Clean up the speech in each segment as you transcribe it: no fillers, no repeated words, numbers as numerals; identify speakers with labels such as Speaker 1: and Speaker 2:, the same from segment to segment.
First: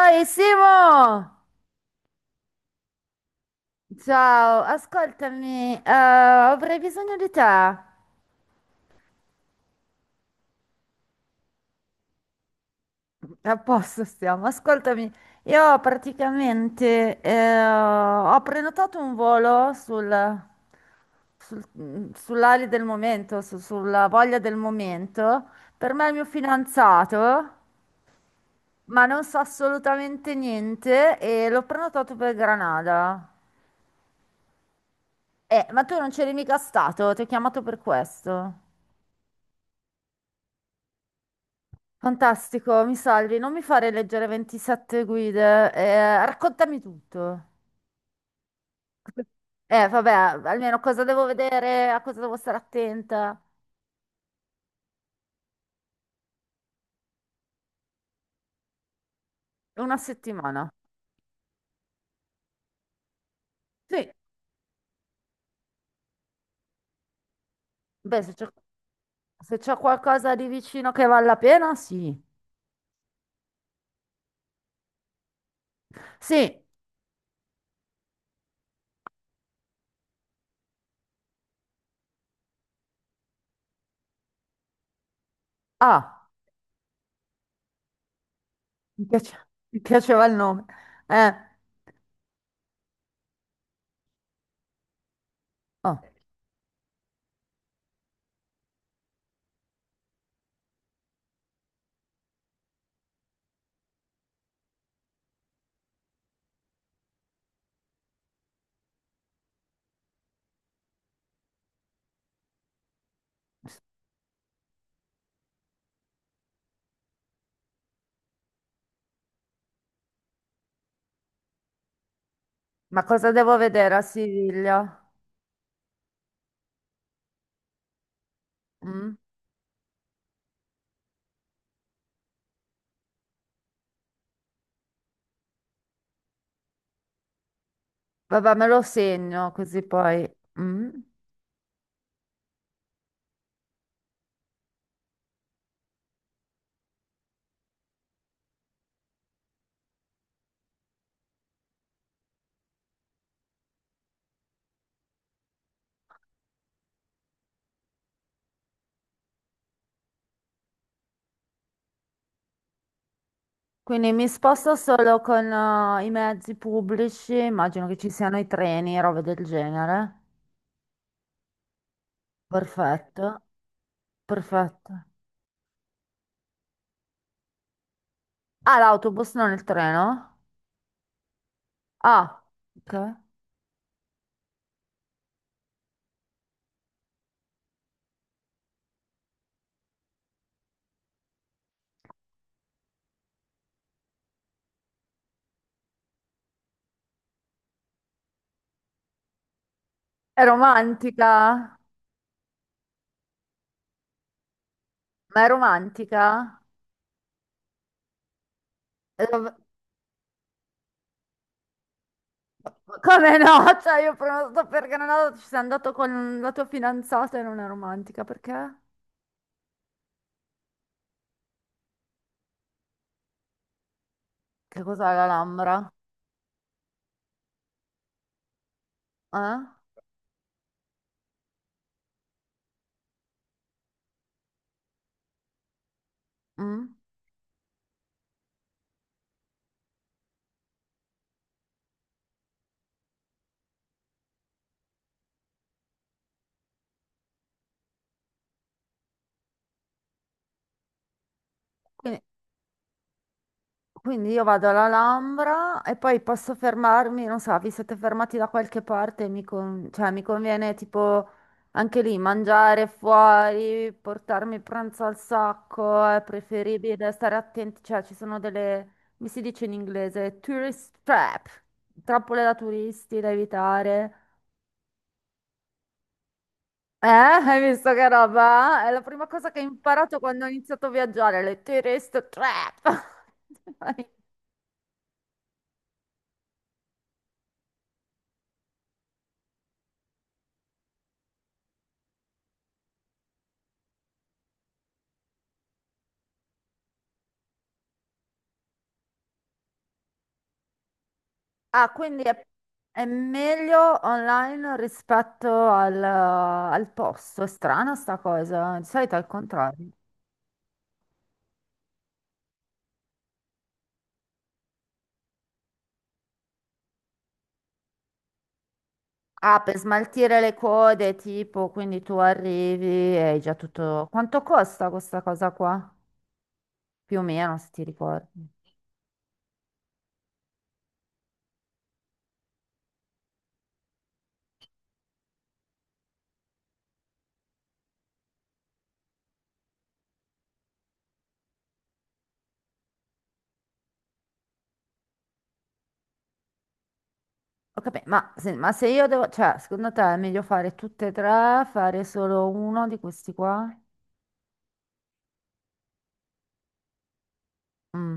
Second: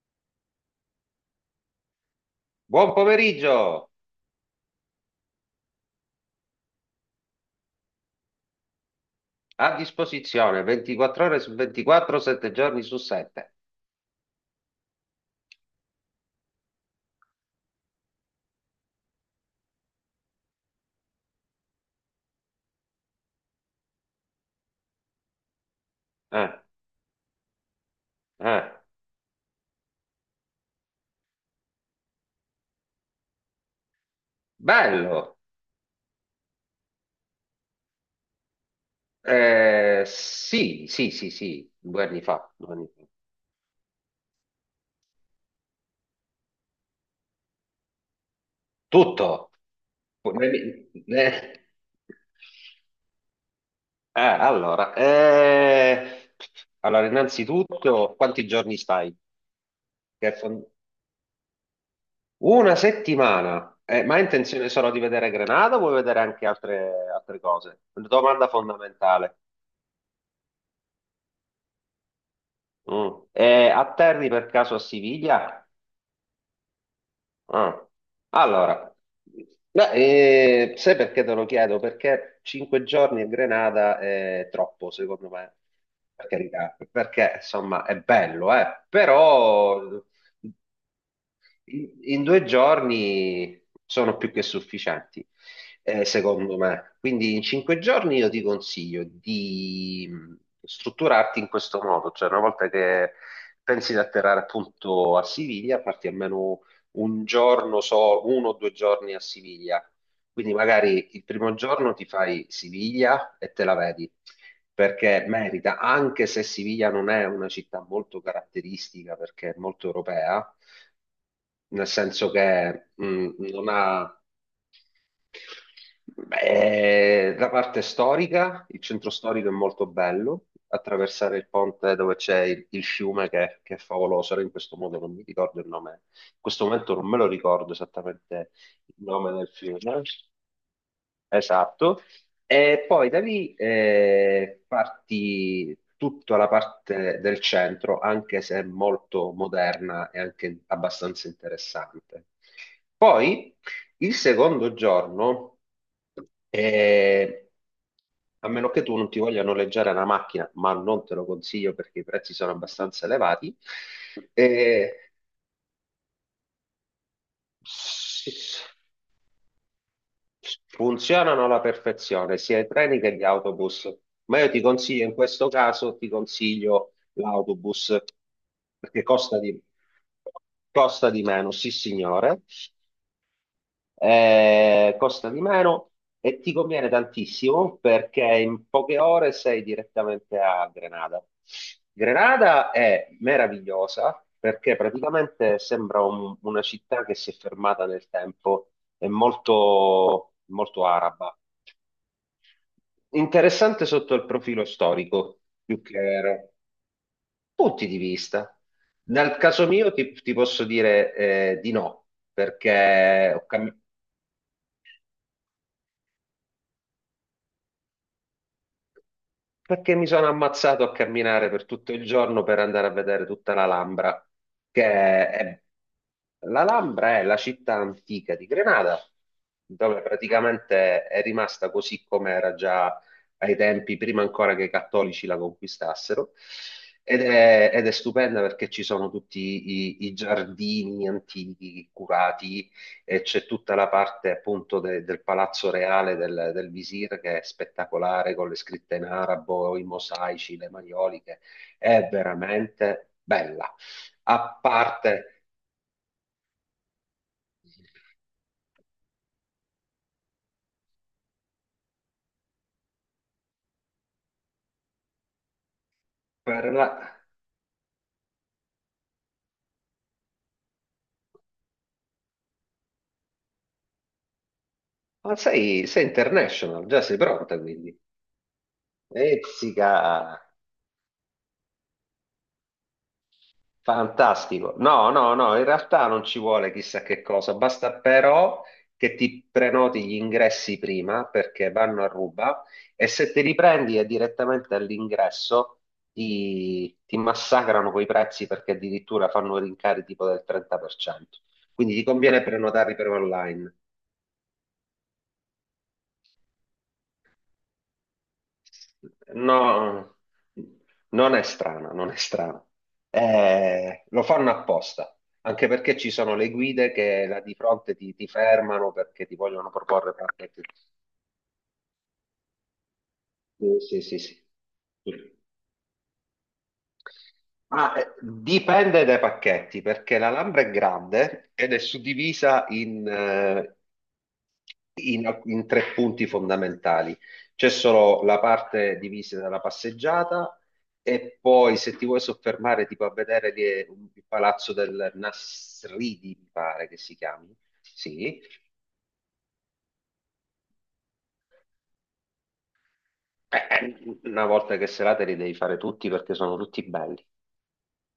Speaker 1: Oi Simo!
Speaker 2: Buon pomeriggio,
Speaker 1: Ciao, ascoltami, avrei bisogno di te. A
Speaker 2: a disposizione 24 ore su 24, 7 giorni su 7.
Speaker 1: posto stiamo, ascoltami. Io praticamente ho prenotato un volo sul, sul- mm, sull'ali del momento, su- sulla voglia del momento, per me è il mio
Speaker 2: Eh,
Speaker 1: fidanzato,
Speaker 2: eh.
Speaker 1: ma non so assolutamente niente e l'ho prenotato per Granada.
Speaker 2: Bello.
Speaker 1: Ma tu non c'eri mica stato, ti ho chiamato per questo.
Speaker 2: Sì, sì, sì, sì, 2 anni fa, due
Speaker 1: Fantastico,
Speaker 2: anni
Speaker 1: mi
Speaker 2: fa.
Speaker 1: salvi, non mi fare leggere 27 guide, raccontami tutto.
Speaker 2: Tutto.
Speaker 1: Vabbè,
Speaker 2: Ne-
Speaker 1: almeno cosa devo
Speaker 2: ne-
Speaker 1: vedere, a cosa devo stare attenta.
Speaker 2: Eh, Eh, allora, eh, allora, innanzitutto, quanti giorni stai?
Speaker 1: Una
Speaker 2: Che fon-
Speaker 1: settimana.
Speaker 2: Una settimana.
Speaker 1: Sì,
Speaker 2: Ma hai intenzione solo di vedere Grenada o vuoi vedere anche altre, altre cose? Una
Speaker 1: beh,
Speaker 2: domanda fondamentale.
Speaker 1: se c'è qualcosa di vicino che vale la pena, sì.
Speaker 2: Mm. E atterri per caso a Siviglia?
Speaker 1: Sì,
Speaker 2: Ah. Allora, beh, sai perché te lo chiedo? Perché 5 giorni a Grenada è troppo, secondo me. Per
Speaker 1: ah,
Speaker 2: carità, perché insomma è bello, eh?
Speaker 1: mi
Speaker 2: Però
Speaker 1: piaceva il nome. Eh,
Speaker 2: in 2 giorni sono più che sufficienti,
Speaker 1: oh,
Speaker 2: secondo me. Quindi in 5 giorni io ti consiglio di strutturarti in questo modo, cioè una volta che pensi di atterrare appunto a Siviglia, parti almeno un giorno, 1 o 2 giorni a Siviglia. Quindi magari il primo giorno ti fai Siviglia e te la vedi perché merita, anche se Siviglia non è una città molto caratteristica perché è molto europea, nel senso che
Speaker 1: ma cosa devo
Speaker 2: non
Speaker 1: vedere a
Speaker 2: ha...
Speaker 1: Siviglia?
Speaker 2: Beh, la parte storica, il centro
Speaker 1: Mm?
Speaker 2: storico è molto bello, attraversare il ponte dove c'è il fiume che è favoloso, ora in questo modo non mi ricordo il nome, in questo momento non me lo ricordo esattamente
Speaker 1: Vabbè, me lo
Speaker 2: il nome del
Speaker 1: segno
Speaker 2: fiume.
Speaker 1: così poi. Mm?
Speaker 2: Esatto, e poi da lì parti tutta la parte del centro, anche se molto moderna e anche abbastanza interessante. Poi il secondo giorno, eh, a meno che tu non ti voglia noleggiare una macchina, ma non te lo consiglio perché i prezzi sono abbastanza elevati.
Speaker 1: Quindi mi sposto
Speaker 2: eh,
Speaker 1: solo con i mezzi pubblici, immagino che ci siano i treni, robe del genere.
Speaker 2: Funzionano alla perfezione sia i treni che gli
Speaker 1: Perfetto,
Speaker 2: autobus, ma io ti
Speaker 1: perfetto.
Speaker 2: consiglio, in questo caso, ti consiglio l'autobus
Speaker 1: Ah,
Speaker 2: perché
Speaker 1: l'autobus, non il treno?
Speaker 2: costa di meno, sì
Speaker 1: Ah,
Speaker 2: signore.
Speaker 1: ok.
Speaker 2: Costa di meno e ti conviene tantissimo perché in poche ore sei direttamente a Grenada. Grenada è meravigliosa perché praticamente sembra una città che si è fermata nel tempo, è molto,
Speaker 1: È
Speaker 2: molto araba.
Speaker 1: romantica?
Speaker 2: Interessante sotto il profilo storico,
Speaker 1: Ma è
Speaker 2: più che
Speaker 1: romantica?
Speaker 2: punti di vista.
Speaker 1: E
Speaker 2: Nel
Speaker 1: dov-
Speaker 2: caso mio ti posso dire di no, perché
Speaker 1: Come
Speaker 2: ho cambiato.
Speaker 1: no? Cioè, io prenoto per Granada, ci sei andato con la tua fidanzata e non è romantica, perché?
Speaker 2: Perché mi sono ammazzato a camminare per tutto il giorno per andare a vedere tutta l'Alhambra,
Speaker 1: Che
Speaker 2: che
Speaker 1: cos'è
Speaker 2: è...
Speaker 1: l'Alhambra?
Speaker 2: L'Alhambra è la città antica di Grenada,
Speaker 1: Eh?
Speaker 2: dove praticamente è rimasta così come era già ai tempi, prima ancora che i cattolici la conquistassero.
Speaker 1: Mm?
Speaker 2: Ed è stupenda perché ci sono tutti i giardini antichi curati e c'è tutta la parte appunto del palazzo reale del visir che è spettacolare con le scritte in arabo, i mosaici, le maioliche, è
Speaker 1: Quindi-
Speaker 2: veramente bella.
Speaker 1: Quindi io
Speaker 2: A
Speaker 1: vado
Speaker 2: parte
Speaker 1: all'Alhambra e poi posso fermarmi, non so, vi siete fermati da qualche parte, cioè, mi conviene tipo anche lì mangiare fuori, portarmi il pranzo al sacco, è
Speaker 2: per la...
Speaker 1: preferibile stare attenti, cioè ci sono delle, mi si dice in inglese, tourist trap, trappole da turisti da evitare.
Speaker 2: Ma sei international, già sei pronta
Speaker 1: Hai visto
Speaker 2: quindi.
Speaker 1: che roba? È la prima cosa che ho
Speaker 2: Ezzica!
Speaker 1: imparato quando ho iniziato a viaggiare, le tourist trap.
Speaker 2: Fantastico. No, no, no, in realtà non ci vuole chissà che cosa, basta però che ti prenoti gli ingressi prima perché vanno a ruba e se te li prendi è direttamente all'ingresso ti massacrano quei prezzi perché addirittura fanno rincari tipo del 30%.
Speaker 1: Ah,
Speaker 2: Quindi ti conviene prenotarli
Speaker 1: è
Speaker 2: per online.
Speaker 1: meglio online rispetto al, al posto. È strana sta cosa, eh, di solito è il contrario.
Speaker 2: No, non è strana, non è strana. Lo fanno apposta, anche perché ci sono le guide che là di fronte ti fermano perché ti
Speaker 1: Ah,
Speaker 2: vogliono
Speaker 1: per
Speaker 2: proporre
Speaker 1: smaltire le
Speaker 2: pacchetti.
Speaker 1: code, tipo, quindi tu arrivi e hai già
Speaker 2: Sì, sì,
Speaker 1: tutto.
Speaker 2: sì, sì.
Speaker 1: Quanto costa questa cosa qua? Più o meno, se ti
Speaker 2: Ma
Speaker 1: ricordi.
Speaker 2: dipende dai pacchetti, perché la Lambra è grande ed è suddivisa in tre punti fondamentali. C'è solo la parte divisa dalla passeggiata e poi se ti vuoi soffermare tipo a vedere lì è il palazzo del Nasridi, mi pare che si chiami.
Speaker 1: Ho capito,
Speaker 2: Sì.
Speaker 1: ma se io devo, cioè, secondo te è meglio fare tutte e tre, fare solo uno di questi qua?
Speaker 2: Una volta che serate li devi fare tutti perché sono tutti belli.
Speaker 1: Mm.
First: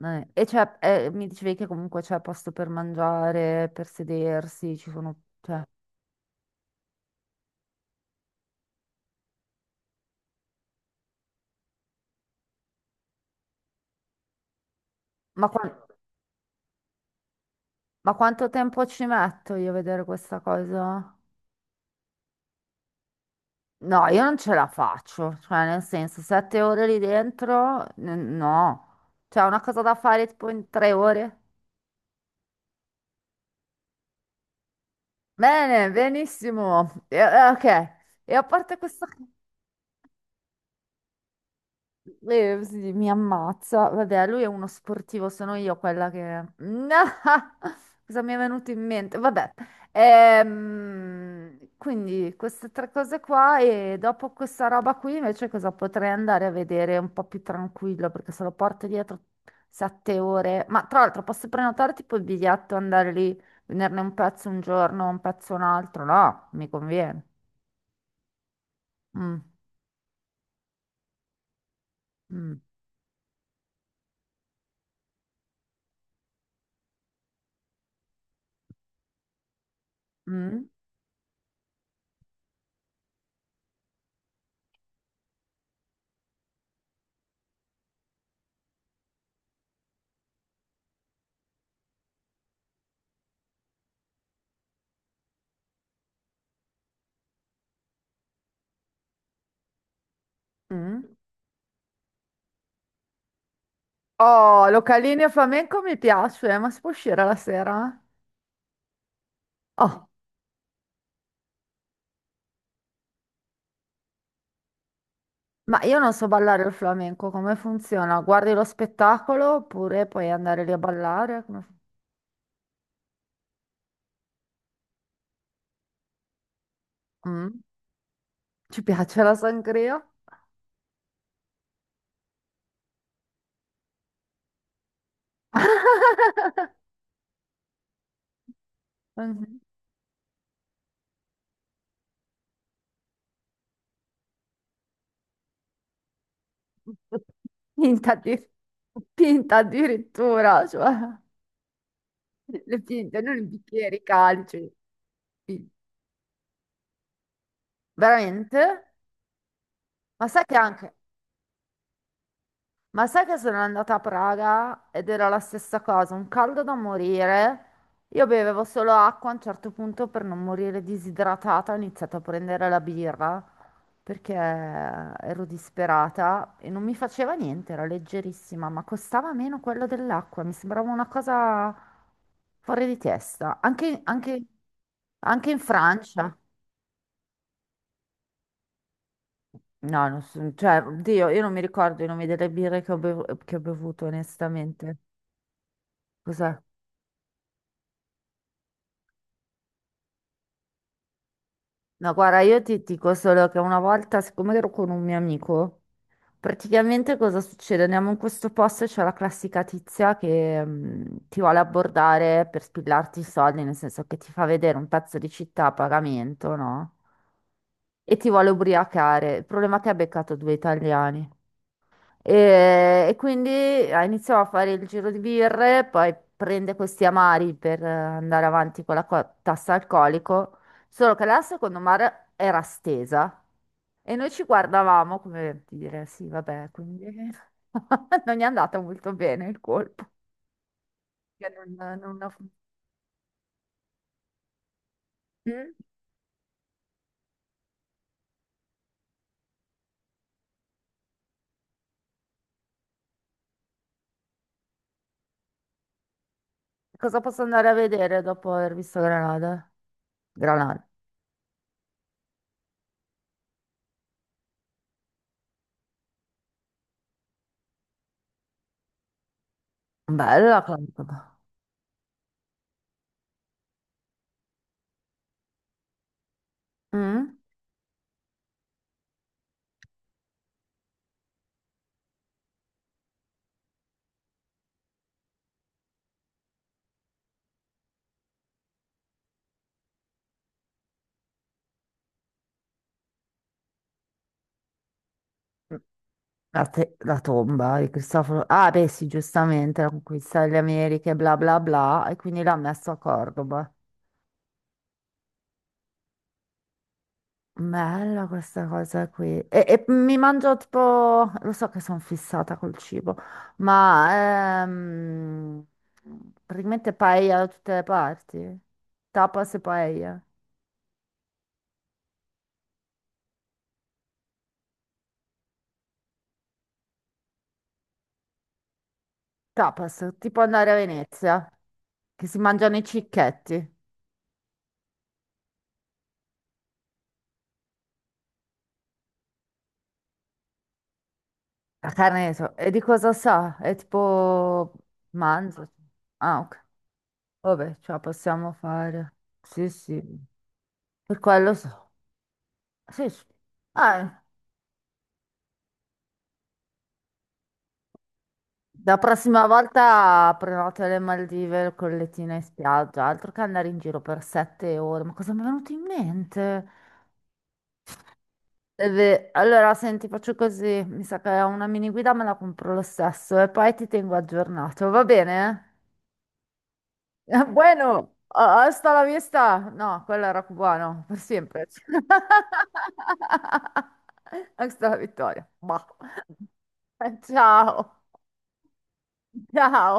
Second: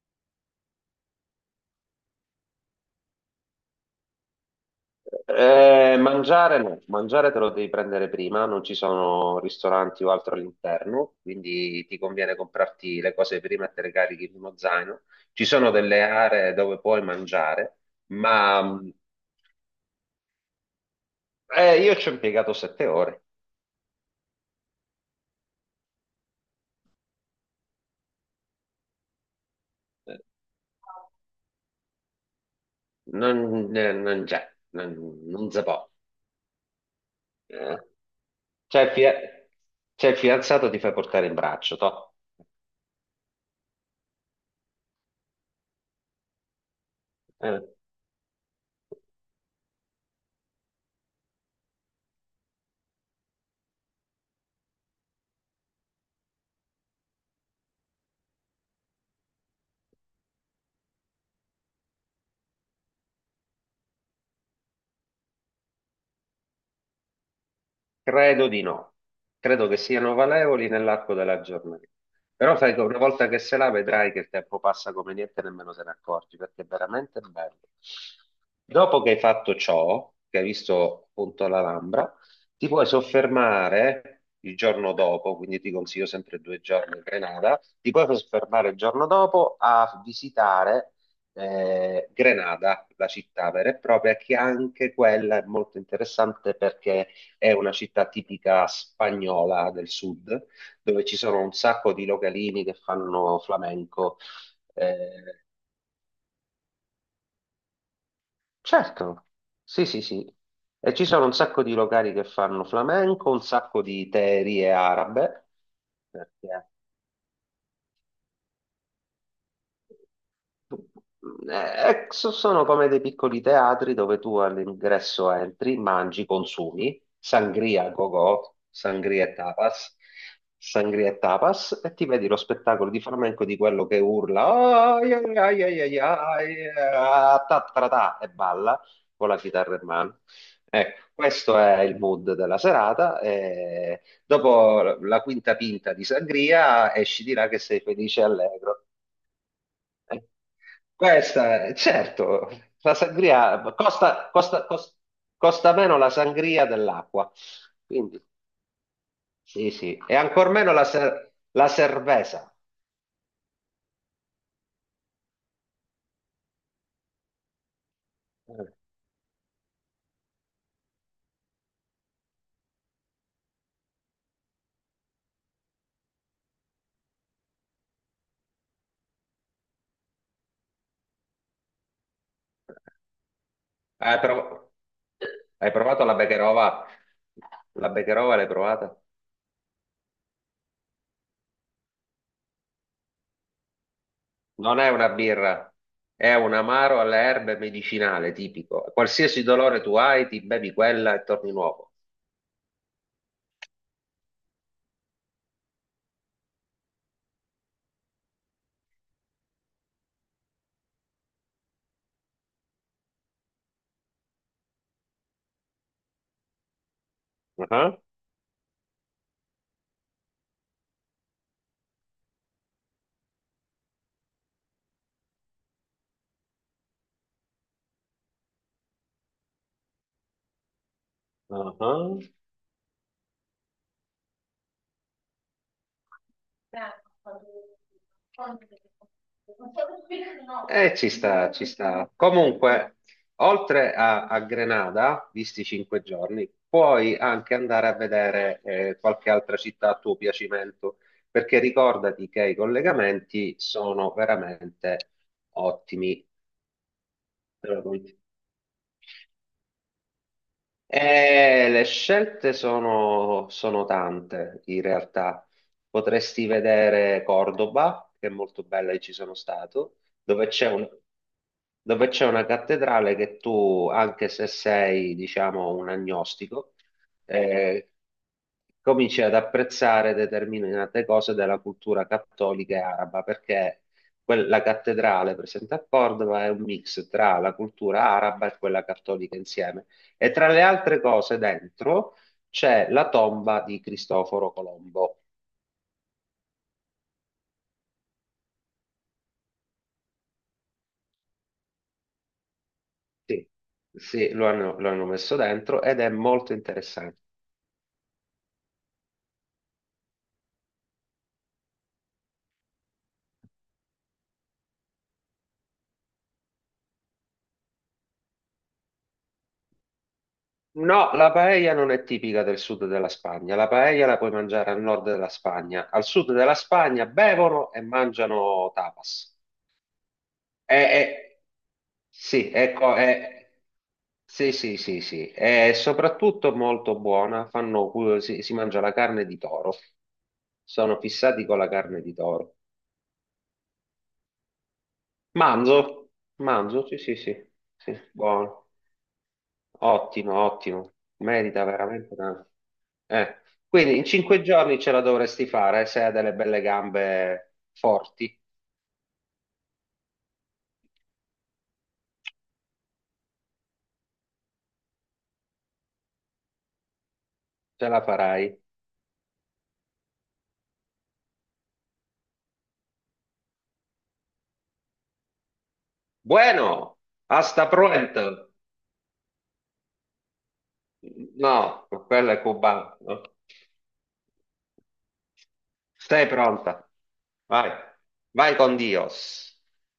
Speaker 1: E c'è, mi dicevi che comunque c'è posto per mangiare, per sedersi, ci sono, cioè.
Speaker 2: Mangiare no, mangiare te lo devi prendere prima, non ci sono ristoranti o altro all'interno, quindi ti conviene comprarti le cose prima e te le carichi in uno zaino. Ci
Speaker 1: Ma,
Speaker 2: sono
Speaker 1: qua-
Speaker 2: delle aree dove puoi mangiare,
Speaker 1: ma quanto
Speaker 2: ma
Speaker 1: tempo ci metto io a vedere questa cosa?
Speaker 2: io ci ho impiegato 7 ore.
Speaker 1: No, io non ce la faccio, cioè nel senso, 7 ore lì dentro, no. C'è una cosa da
Speaker 2: Eh,
Speaker 1: fare tipo in 3 ore?
Speaker 2: Non, non c'è, non si può.
Speaker 1: Bene, benissimo. Ok,
Speaker 2: Eh.
Speaker 1: e a parte
Speaker 2: C'è il
Speaker 1: questa...
Speaker 2: fia- c'è il fidanzato, ti fai portare in braccio, toh.
Speaker 1: E sì, mi ammazza. Vabbè, lui è uno sportivo, sono io quella che...
Speaker 2: Eh.
Speaker 1: Cosa mi è venuto in mente? Vabbè. Quindi queste tre cose qua e dopo questa roba qui invece cosa potrei andare a vedere un po' più tranquillo perché se lo porto dietro 7 ore. Ma tra l'altro posso prenotare tipo il biglietto, andare lì, venerne un pezzo un giorno, un pezzo un altro? No, mi conviene.
Speaker 2: Credo di no,
Speaker 1: Mm,
Speaker 2: credo che siano valevoli nell'arco della giornata. Però
Speaker 1: mm,
Speaker 2: sai che una volta che se la vedrai che il tempo passa come niente, nemmeno se ne accorgi, perché è veramente bello. Dopo che hai fatto ciò, che hai
Speaker 1: mm,
Speaker 2: visto appunto l'Alhambra, ti puoi soffermare il giorno dopo, quindi ti consiglio sempre 2 giorni in Grenada, ti puoi soffermare il giorno dopo a visitare Grenada, la città vera e propria, che anche quella è molto interessante perché è una città tipica spagnola del sud,
Speaker 1: mm.
Speaker 2: dove ci sono un sacco di localini che fanno flamenco.
Speaker 1: Oh, localino
Speaker 2: Eh,
Speaker 1: flamenco mi piace, ma si può uscire la sera?
Speaker 2: certo, sì, sì,
Speaker 1: Oh,
Speaker 2: sì. E ci sono un sacco di locali che fanno flamenco, un sacco di teerie arabe,
Speaker 1: ma io non so ballare
Speaker 2: perché
Speaker 1: il flamenco, come funziona? Guardi lo spettacolo oppure puoi andare lì a ballare?
Speaker 2: sono come dei piccoli teatri dove tu all'ingresso entri, mangi, consumi,
Speaker 1: Mm?
Speaker 2: sangria a go-go,
Speaker 1: Ci piace la sangria?
Speaker 2: sangria e tapas, e ti vedi lo spettacolo di flamenco di quello che urla "Ai, ai, ai, ai, ai, ai, ah, ta, tra, ta", e balla con la
Speaker 1: Mhm.
Speaker 2: chitarra in mano. Ecco, questo è il mood della serata. E dopo la quinta pinta di sangria esci di là che sei
Speaker 1: Pinta,
Speaker 2: felice e
Speaker 1: di-
Speaker 2: allegro.
Speaker 1: pinta
Speaker 2: Eh,
Speaker 1: addirittura, cioè
Speaker 2: certo,
Speaker 1: le
Speaker 2: la
Speaker 1: pinte, non i
Speaker 2: sangria
Speaker 1: bicchieri, i
Speaker 2: costa,
Speaker 1: calci.
Speaker 2: costa- cos-
Speaker 1: Pi-
Speaker 2: costa meno la sangria dell'acqua, quindi
Speaker 1: Veramente?
Speaker 2: sì, sì, e
Speaker 1: Ma sai
Speaker 2: ancor
Speaker 1: che
Speaker 2: meno la,
Speaker 1: anche...
Speaker 2: ser- la cerveza.
Speaker 1: Ma sai che sono andata a Praga ed era la stessa cosa, un caldo da morire. Io bevevo
Speaker 2: Eh,
Speaker 1: solo acqua, a un certo punto per non morire disidratata ho iniziato a prendere la birra perché ero disperata e non mi faceva niente, era leggerissima, ma costava meno quello dell'acqua, mi sembrava una cosa fuori di testa.
Speaker 2: Hai, prov-
Speaker 1: Anche in
Speaker 2: hai provato la
Speaker 1: Francia.
Speaker 2: Becherova? La Becherova l'hai provata?
Speaker 1: No, non so- cioè, oddio, io non mi ricordo i nomi delle birre che ho bevuto,
Speaker 2: Non è
Speaker 1: onestamente.
Speaker 2: una birra, è un
Speaker 1: Cos'è?
Speaker 2: amaro alle erbe medicinale tipico. Qualsiasi dolore tu hai, ti bevi quella e torni nuovo.
Speaker 1: No, guarda, io ti dico solo che una volta, siccome ero con un mio amico, praticamente cosa succede? Andiamo in questo posto e c'è la classica tizia che ti vuole abbordare per spillarti i soldi, nel senso che ti fa vedere un pezzo di città a pagamento, no?
Speaker 2: Ah,
Speaker 1: E ti vuole ubriacare. Il problema è che ha beccato due italiani. E quindi ah, iniziò a fare il giro di birre, poi prende questi amari per andare avanti con la tassa alcolico, solo che la secondo
Speaker 2: ah.
Speaker 1: mare era stesa e noi ci guardavamo come dire, sì, vabbè, quindi non è andata molto bene il colpo.
Speaker 2: Ci
Speaker 1: Che
Speaker 2: sta, ci
Speaker 1: non-
Speaker 2: sta.
Speaker 1: non ho-
Speaker 2: Comunque, oltre a Grenada, visti i
Speaker 1: Mm?
Speaker 2: 5 giorni, puoi anche andare a vedere qualche altra città a tuo piacimento, perché ricordati che i collegamenti sono veramente ottimi.
Speaker 1: Cosa posso andare a vedere dopo aver visto Granada? Granada.
Speaker 2: Le scelte sono tante in realtà. Potresti vedere Cordoba, che è molto bella e ci sono stato, dove
Speaker 1: Bella,
Speaker 2: c'è un-
Speaker 1: comunque.
Speaker 2: dove c'è una cattedrale che tu, anche se sei, diciamo, un agnostico,
Speaker 1: Mm?
Speaker 2: eh, cominci ad apprezzare determinate cose della cultura cattolica e araba, perché quella cattedrale presente a Cordova è un mix tra la cultura araba e quella cattolica insieme. E tra le altre cose dentro c'è la tomba di Cristoforo Colombo.
Speaker 1: La tomba di Cristoforo. Ah, beh, sì, giustamente, la conquista delle Americhe, bla bla bla, e quindi l'ha messo a
Speaker 2: Sì,
Speaker 1: Cordoba.
Speaker 2: sì, lo hanno messo dentro ed è molto interessante.
Speaker 1: Bella questa cosa qui. E mi mangio tipo, lo so che sono fissata col cibo, ma praticamente paella da tutte le parti. Tapas e paella.
Speaker 2: No, la paella non è tipica del sud della Spagna. La paella la puoi mangiare al nord della Spagna. Al sud della Spagna bevono e mangiano tapas.
Speaker 1: Tapas, tipo andare a
Speaker 2: È, è-
Speaker 1: Venezia, che si
Speaker 2: sì,
Speaker 1: mangiano i
Speaker 2: ecco, è,
Speaker 1: cicchetti.
Speaker 2: sì, sì, sì, sì, è soprattutto molto buona, fanno, si mangia la carne di toro, sono fissati con la
Speaker 1: La
Speaker 2: carne di
Speaker 1: carne, di so-
Speaker 2: toro.
Speaker 1: e di cosa sa? È tipo manzo.
Speaker 2: Manzo,
Speaker 1: Ah, ok.
Speaker 2: manzo, sì, sì, sì,
Speaker 1: Vabbè, ce
Speaker 2: sì,
Speaker 1: la possiamo
Speaker 2: buono,
Speaker 1: fare. Sì, sì,
Speaker 2: ottimo, ottimo,
Speaker 1: per quello
Speaker 2: merita
Speaker 1: so.
Speaker 2: veramente tanto.
Speaker 1: Sì, sì.
Speaker 2: Eh, quindi in
Speaker 1: Ah,
Speaker 2: cinque giorni ce la dovresti fare, se hai delle belle gambe forti,
Speaker 1: la prossima volta prenotate le Maldive con lettine in spiaggia, altro che andare in giro per 7 ore. Ma cosa mi è venuto in mente?
Speaker 2: ce la farai.
Speaker 1: Eh beh, allora, senti, faccio così. Mi sa che una mini guida me la compro lo stesso e poi ti tengo aggiornato, va bene?
Speaker 2: Bueno, hasta
Speaker 1: Bueno,
Speaker 2: pronto.
Speaker 1: ah, hasta la vista. No, quello era cubano, per sempre.
Speaker 2: No, quella è cubana, no?
Speaker 1: Hasta la vittoria. Bah.
Speaker 2: Sei pronta? Vai,
Speaker 1: Ciao.
Speaker 2: vai con Dios.
Speaker 1: Ciao.